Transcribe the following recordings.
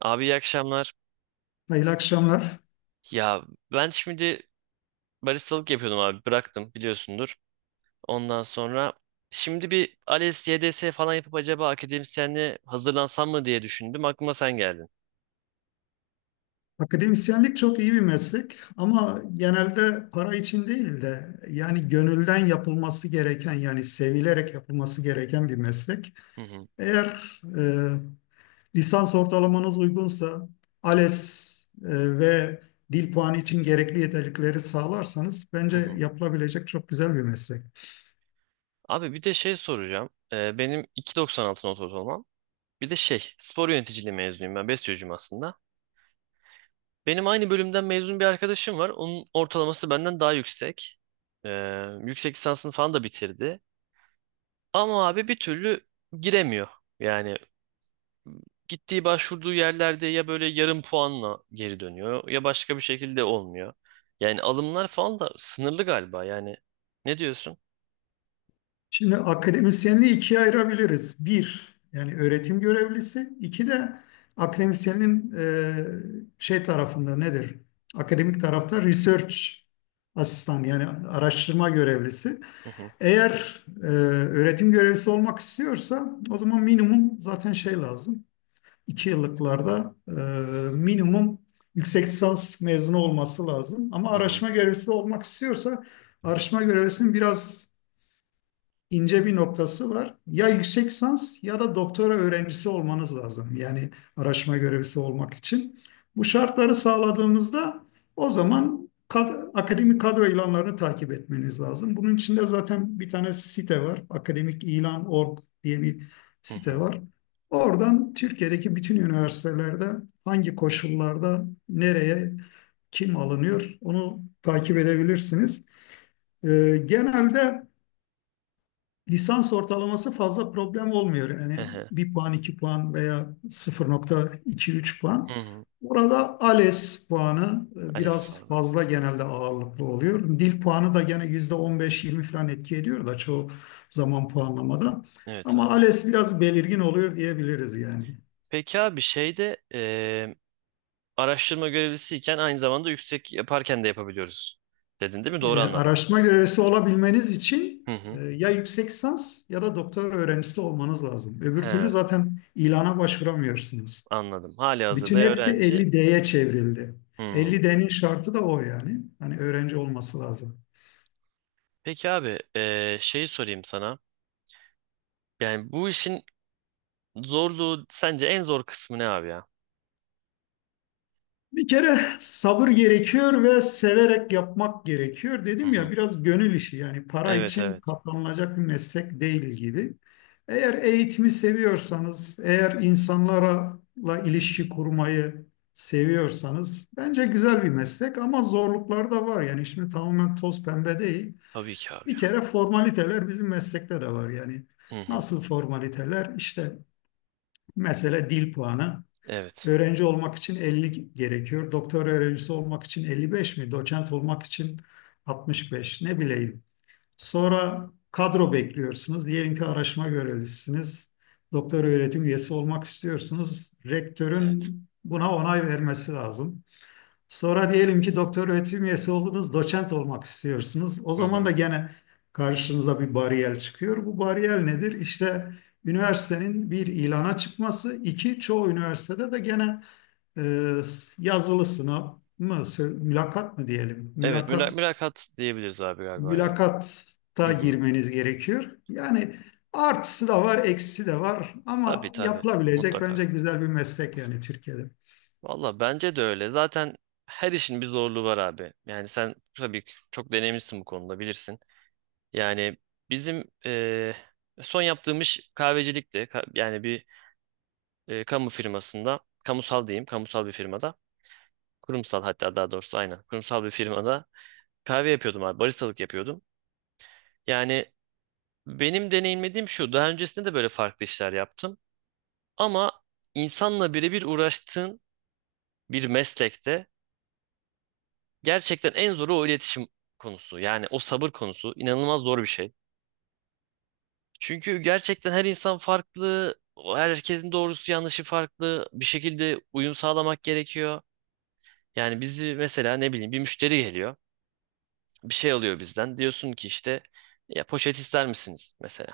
Abi iyi akşamlar. Hayırlı akşamlar. Ya ben şimdi baristalık yapıyordum abi bıraktım biliyorsundur. Ondan sonra şimdi bir ALES, YDS falan yapıp acaba akademisyenliğe hazırlansam mı diye düşündüm. Aklıma sen geldin. Akademisyenlik çok iyi bir meslek ama genelde para için değil de yani gönülden yapılması gereken yani sevilerek yapılması gereken bir meslek. Hı hı, Eğer lisans ortalamanız uygunsa ALES ve dil puanı için gerekli yeterlikleri sağlarsanız hı bence hı. yapılabilecek çok güzel bir meslek. Abi bir de şey soracağım. Benim 2,96 not ortalamam. Bir de şey spor yöneticiliği mezunuyum ben bestiyocuyum aslında. Benim aynı bölümden mezun bir arkadaşım var. Onun ortalaması benden daha yüksek. Ee, Yüksek lisansını falan da bitirdi. Ama abi bir türlü giremiyor. Yani gittiği başvurduğu yerlerde ya böyle yarım puanla geri dönüyor ya başka bir şekilde olmuyor. Yani alımlar falan da sınırlı galiba yani. Ne diyorsun? Şimdi akademisyenliği ikiye ayırabiliriz. Bir, yani öğretim görevlisi. İki de akademisyenin şey tarafında nedir? Akademik tarafta research asistan yani araştırma görevlisi. Hı hı Eğer öğretim görevlisi olmak istiyorsa o zaman minimum zaten şey lazım. 2 yıllıklarda minimum yüksek lisans mezunu olması lazım. Ama hı hı araştırma görevlisi de olmak istiyorsa araştırma görevlisinin biraz ince bir noktası var. Ya yüksek lisans ya da doktora öğrencisi olmanız lazım. Yani araştırma görevlisi olmak için. Bu şartları sağladığınızda o zaman akademik kadro ilanlarını takip etmeniz lazım. Bunun içinde zaten bir tane site var. akademikilan.org diye bir hı site hı var. Oradan Türkiye'deki bütün üniversitelerde hangi koşullarda nereye kim alınıyor onu takip edebilirsiniz. Genelde lisans ortalaması fazla problem olmuyor. Yani hı hı, bir puan, iki puan veya 0,2-3 hı puan. hı. Orada ALES puanı ALES biraz falan. fazla genelde ağırlıklı oluyor. Dil puanı da gene %15-20 falan etki ediyor da çoğu zaman puanlamada. Evet Ama abi. ALES biraz belirgin oluyor diyebiliriz yani. Peki abi şeyde araştırma görevlisiyken aynı zamanda yüksek yaparken de yapabiliyoruz. Dedin değil mi? Doğru anladım. Araştırma görevlisi olabilmeniz için Hı hı. ya yüksek lisans ya da doktora öğrencisi olmanız lazım. Öbür türlü He, zaten ilana başvuramıyorsunuz. anladım. Hali hazırda Bütün hepsi öğrenci. 50D'ye çevrildi. Hmm. 50D'nin şartı da o yani. Hani öğrenci olması lazım. Peki abi şeyi sorayım sana. Yani bu işin zorluğu sence en zor kısmı ne abi ya? Bir kere sabır gerekiyor ve severek yapmak gerekiyor. Hı Dedim hı. ya biraz gönül işi yani para Evet için evet. katlanılacak bir meslek değil gibi. Eğer eğitimi seviyorsanız, eğer insanlarla ilişki kurmayı seviyorsanız bence güzel bir meslek ama zorluklar da var. Yani şimdi tamamen toz pembe değil. Tabii ki abi Bir ya. kere formaliteler bizim meslekte de var yani. Hı hı. Nasıl formaliteler? İşte mesela dil puanı. Evet. Öğrenci olmak için 50 gerekiyor. Doktor öğrencisi olmak için 55 mi? Doçent olmak için 65 ne bileyim. Sonra kadro bekliyorsunuz. Diyelim ki araştırma görevlisiniz. Doktor öğretim üyesi olmak istiyorsunuz. Evet. Rektörün buna onay vermesi lazım. Sonra diyelim ki doktor öğretim üyesi oldunuz, doçent olmak istiyorsunuz. O Hı zaman hı. da gene karşınıza bir bariyer çıkıyor. Bu bariyer nedir? İşte üniversitenin bir ilana çıkması, iki çoğu üniversitede de gene e, yazılı sınav mı, mülakat mı diyelim? Evet mülakat diyebiliriz abi galiba ya. Hı Mülakatta hı. girmeniz gerekiyor. Yani artısı da var, eksisi de var Tabii ama tabii. yapılabilecek Mutlaka. bence güzel bir meslek yani Türkiye'de. Valla bence de öyle. Zaten her işin bir zorluğu var abi. Yani sen tabii ki çok deneyimlisin bu konuda bilirsin. Yani bizim son yaptığım iş kahvecilikti. Yani bir kamu firmasında, kamusal diyeyim, kamusal bir firmada. Kurumsal hatta daha doğrusu aynen. Kurumsal bir firmada kahve yapıyordum abi. Baristalık yapıyordum. Yani benim deneyimlediğim şu. Daha öncesinde de böyle farklı işler yaptım. Ama insanla birebir uğraştığın bir meslekte gerçekten en zoru o iletişim konusu. Yani o sabır konusu inanılmaz zor bir şey. Çünkü gerçekten her insan farklı. O herkesin doğrusu yanlışı farklı. Bir şekilde uyum sağlamak gerekiyor. Yani bizi mesela ne bileyim bir müşteri geliyor. Bir şey alıyor bizden. Diyorsun ki işte ya poşet ister misiniz mesela?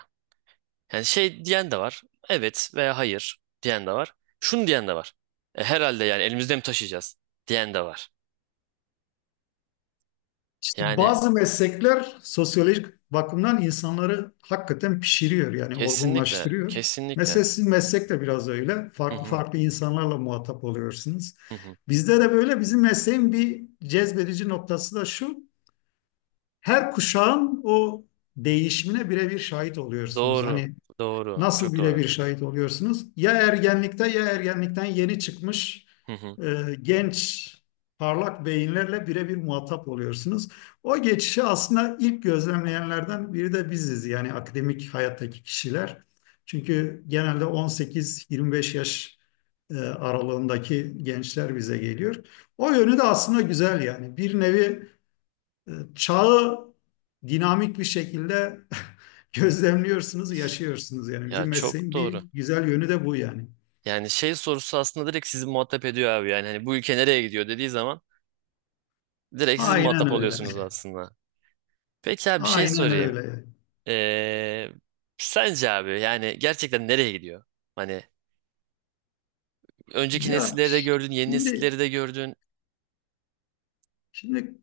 Yani şey diyen de var. Evet veya hayır diyen de var. Şunu diyen de var. Herhalde yani elimizde mi taşıyacağız diyen de var. İşte Yani bazı meslekler sosyolojik bakımdan insanları hakikaten pişiriyor yani kesinlikle, olgunlaştırıyor. kesinlikle. Mesela sizin meslek de biraz öyle. Hı Farklı hı, farklı insanlarla muhatap oluyorsunuz. hı hı. Bizde de böyle bizim mesleğin bir cezbedici noktası da şu. Her kuşağın o değişimine birebir şahit oluyorsunuz. Doğru, Hani doğru, nasıl çok doğru. birebir şahit oluyorsunuz? Ya ergenlikte ya ergenlikten yeni çıkmış Hı hı. Genç parlak beyinlerle birebir muhatap oluyorsunuz. O geçişi aslında ilk gözlemleyenlerden biri de biziz yani akademik hayattaki kişiler. Çünkü genelde 18-25 yaş aralığındaki gençler bize geliyor. O yönü de aslında güzel yani. Bir nevi çağı dinamik bir şekilde gözlemliyorsunuz, yaşıyorsunuz. Yani Ya bizim çok mesleğin bir doğru. güzel yönü de bu yani. Yani şey sorusu aslında direkt sizi muhatap ediyor abi. Yani hani bu ülke nereye gidiyor dediği zaman direkt siz Aynen muhatap öyle. oluyorsunuz aslında. Peki abi bir şey Aynen sorayım. öyle. Ee, Sence abi yani gerçekten nereye gidiyor? Hani önceki Ya nesilleri de gördün, yeni şimdi nesilleri de gördün. Şimdi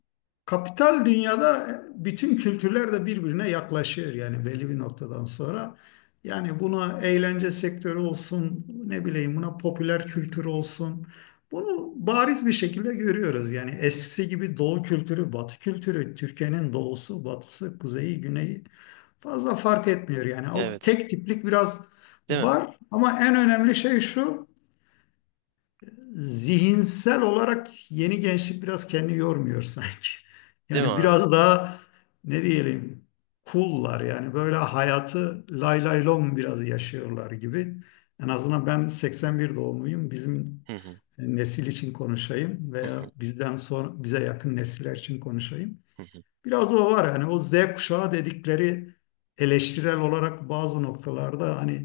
kapital dünyada bütün kültürler de birbirine yaklaşıyor yani belli bir noktadan sonra. Yani buna eğlence sektörü olsun, ne bileyim buna popüler kültür olsun. Bunu bariz bir şekilde görüyoruz. Yani eskisi gibi doğu kültürü, batı kültürü, Türkiye'nin doğusu, batısı, kuzeyi, güneyi fazla fark etmiyor. Yani o Evet. tek tiplik biraz Değil mi? var ama en önemli şey şu: zihinsel olarak yeni gençlik biraz kendini yormuyor sanki. Değil mi Yani abi? biraz daha ne diyelim kullar yani böyle hayatı lay lay lom biraz yaşıyorlar gibi. En azından ben 81 doğumluyum. Bizim Hı hı. Nesil için konuşayım Hı hı. veya bizden sonra bize yakın nesiller için konuşayım. Hı hı. Biraz o var hani o Z kuşağı dedikleri eleştirel olarak bazı noktalarda hani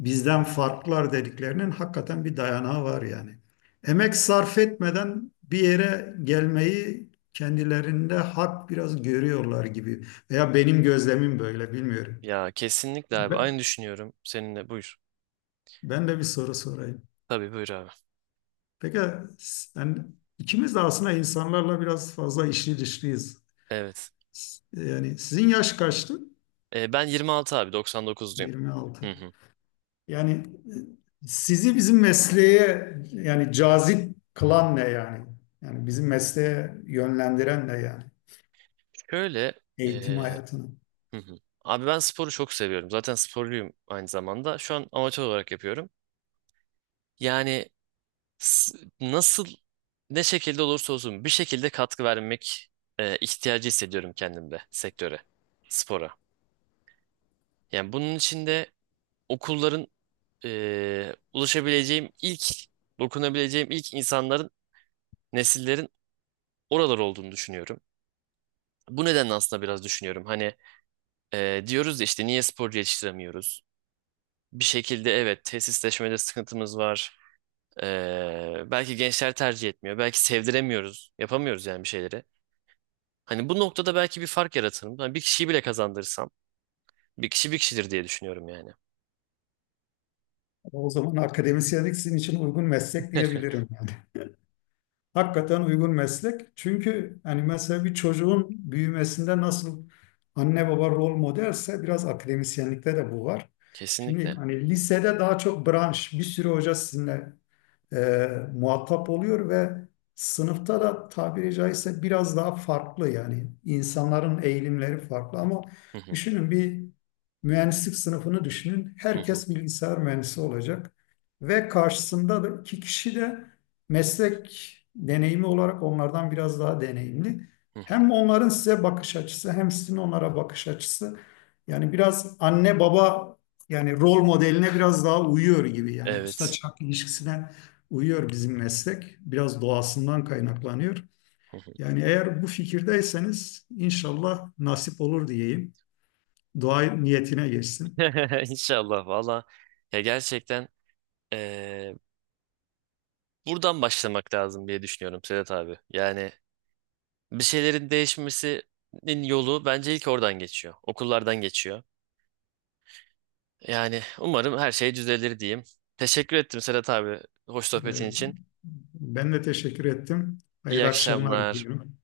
bizden farklılar dediklerinin hakikaten bir dayanağı var yani. Emek sarf etmeden bir yere gelmeyi kendilerinde hak biraz görüyorlar gibi veya benim gözlemim böyle bilmiyorum. Ya kesinlikle abi. Aynı Ben, düşünüyorum seninle. Buyur. ben de bir soru sorayım. Tabii buyur abi. Peki sen, ikimiz de aslında insanlarla biraz fazla içli dışlıyız. Evet. Yani sizin yaş kaçtı? Ben 26 abi. 99'luyum. 26. Hı hı. Yani sizi bizim mesleğe yani cazip kılan ne yani? Yani bizim mesleğe yönlendiren ne yani? Şöyle Eğitim hayatını. hı hı. Abi ben sporu çok seviyorum. Zaten sporluyum aynı zamanda. Şu an amatör olarak yapıyorum. Yani s- nasıl ne şekilde olursa olsun bir şekilde katkı vermek ihtiyacı hissediyorum kendimde sektöre, spora. Yani bunun için de okulların ulaşabileceğim ilk, dokunabileceğim ilk insanların, nesillerin oralar olduğunu düşünüyorum. Bu nedenle aslında biraz düşünüyorum. Hani diyoruz ya işte niye sporcu yetiştiremiyoruz? Bir şekilde evet tesisleşmede sıkıntımız var. Belki gençler tercih etmiyor. Belki sevdiremiyoruz. Yapamıyoruz yani bir şeyleri. Hani bu noktada belki bir fark yaratırım. Hani bir kişiyi bile kazandırsam bir kişi bir kişidir diye düşünüyorum yani. O zaman akademisyenlik sizin için uygun meslek diyebilirim yani. Hakikaten uygun meslek. Çünkü hani mesela bir çocuğun büyümesinde nasıl anne baba rol modelse biraz akademisyenlikte de bu var. Şimdi Kesinlikle. hani lisede daha çok branş, bir sürü hoca sizinle e, muhatap oluyor ve sınıfta da tabiri caizse biraz daha farklı yani insanların eğilimleri farklı ama Hı hı, düşünün bir mühendislik sınıfını düşünün. hı hı, Herkes bilgisayar mühendisi olacak ve karşısında da iki kişi de meslek deneyimi olarak onlardan biraz daha deneyimli. hı hı. Hem onların size bakış açısı hem sizin onlara bakış açısı yani biraz anne baba yani rol modeline biraz daha uyuyor gibi yani usta Evet. çırak ilişkisine uyuyor bizim meslek. Biraz doğasından kaynaklanıyor. Yani eğer bu fikirdeyseniz inşallah nasip olur diyeyim. Dua niyetine geçsin. İnşallah valla. Ya gerçekten eee, buradan başlamak lazım diye düşünüyorum Sedat abi. Yani bir şeylerin değişmesinin yolu bence ilk oradan geçiyor. Okullardan geçiyor. Yani umarım her şey düzelir diyeyim. Teşekkür ettim Sedat abi. Hoş sohbetin Ee, için. Ben de teşekkür ettim. İyi Hayırlı akşamlar akşamlar. diliyorum.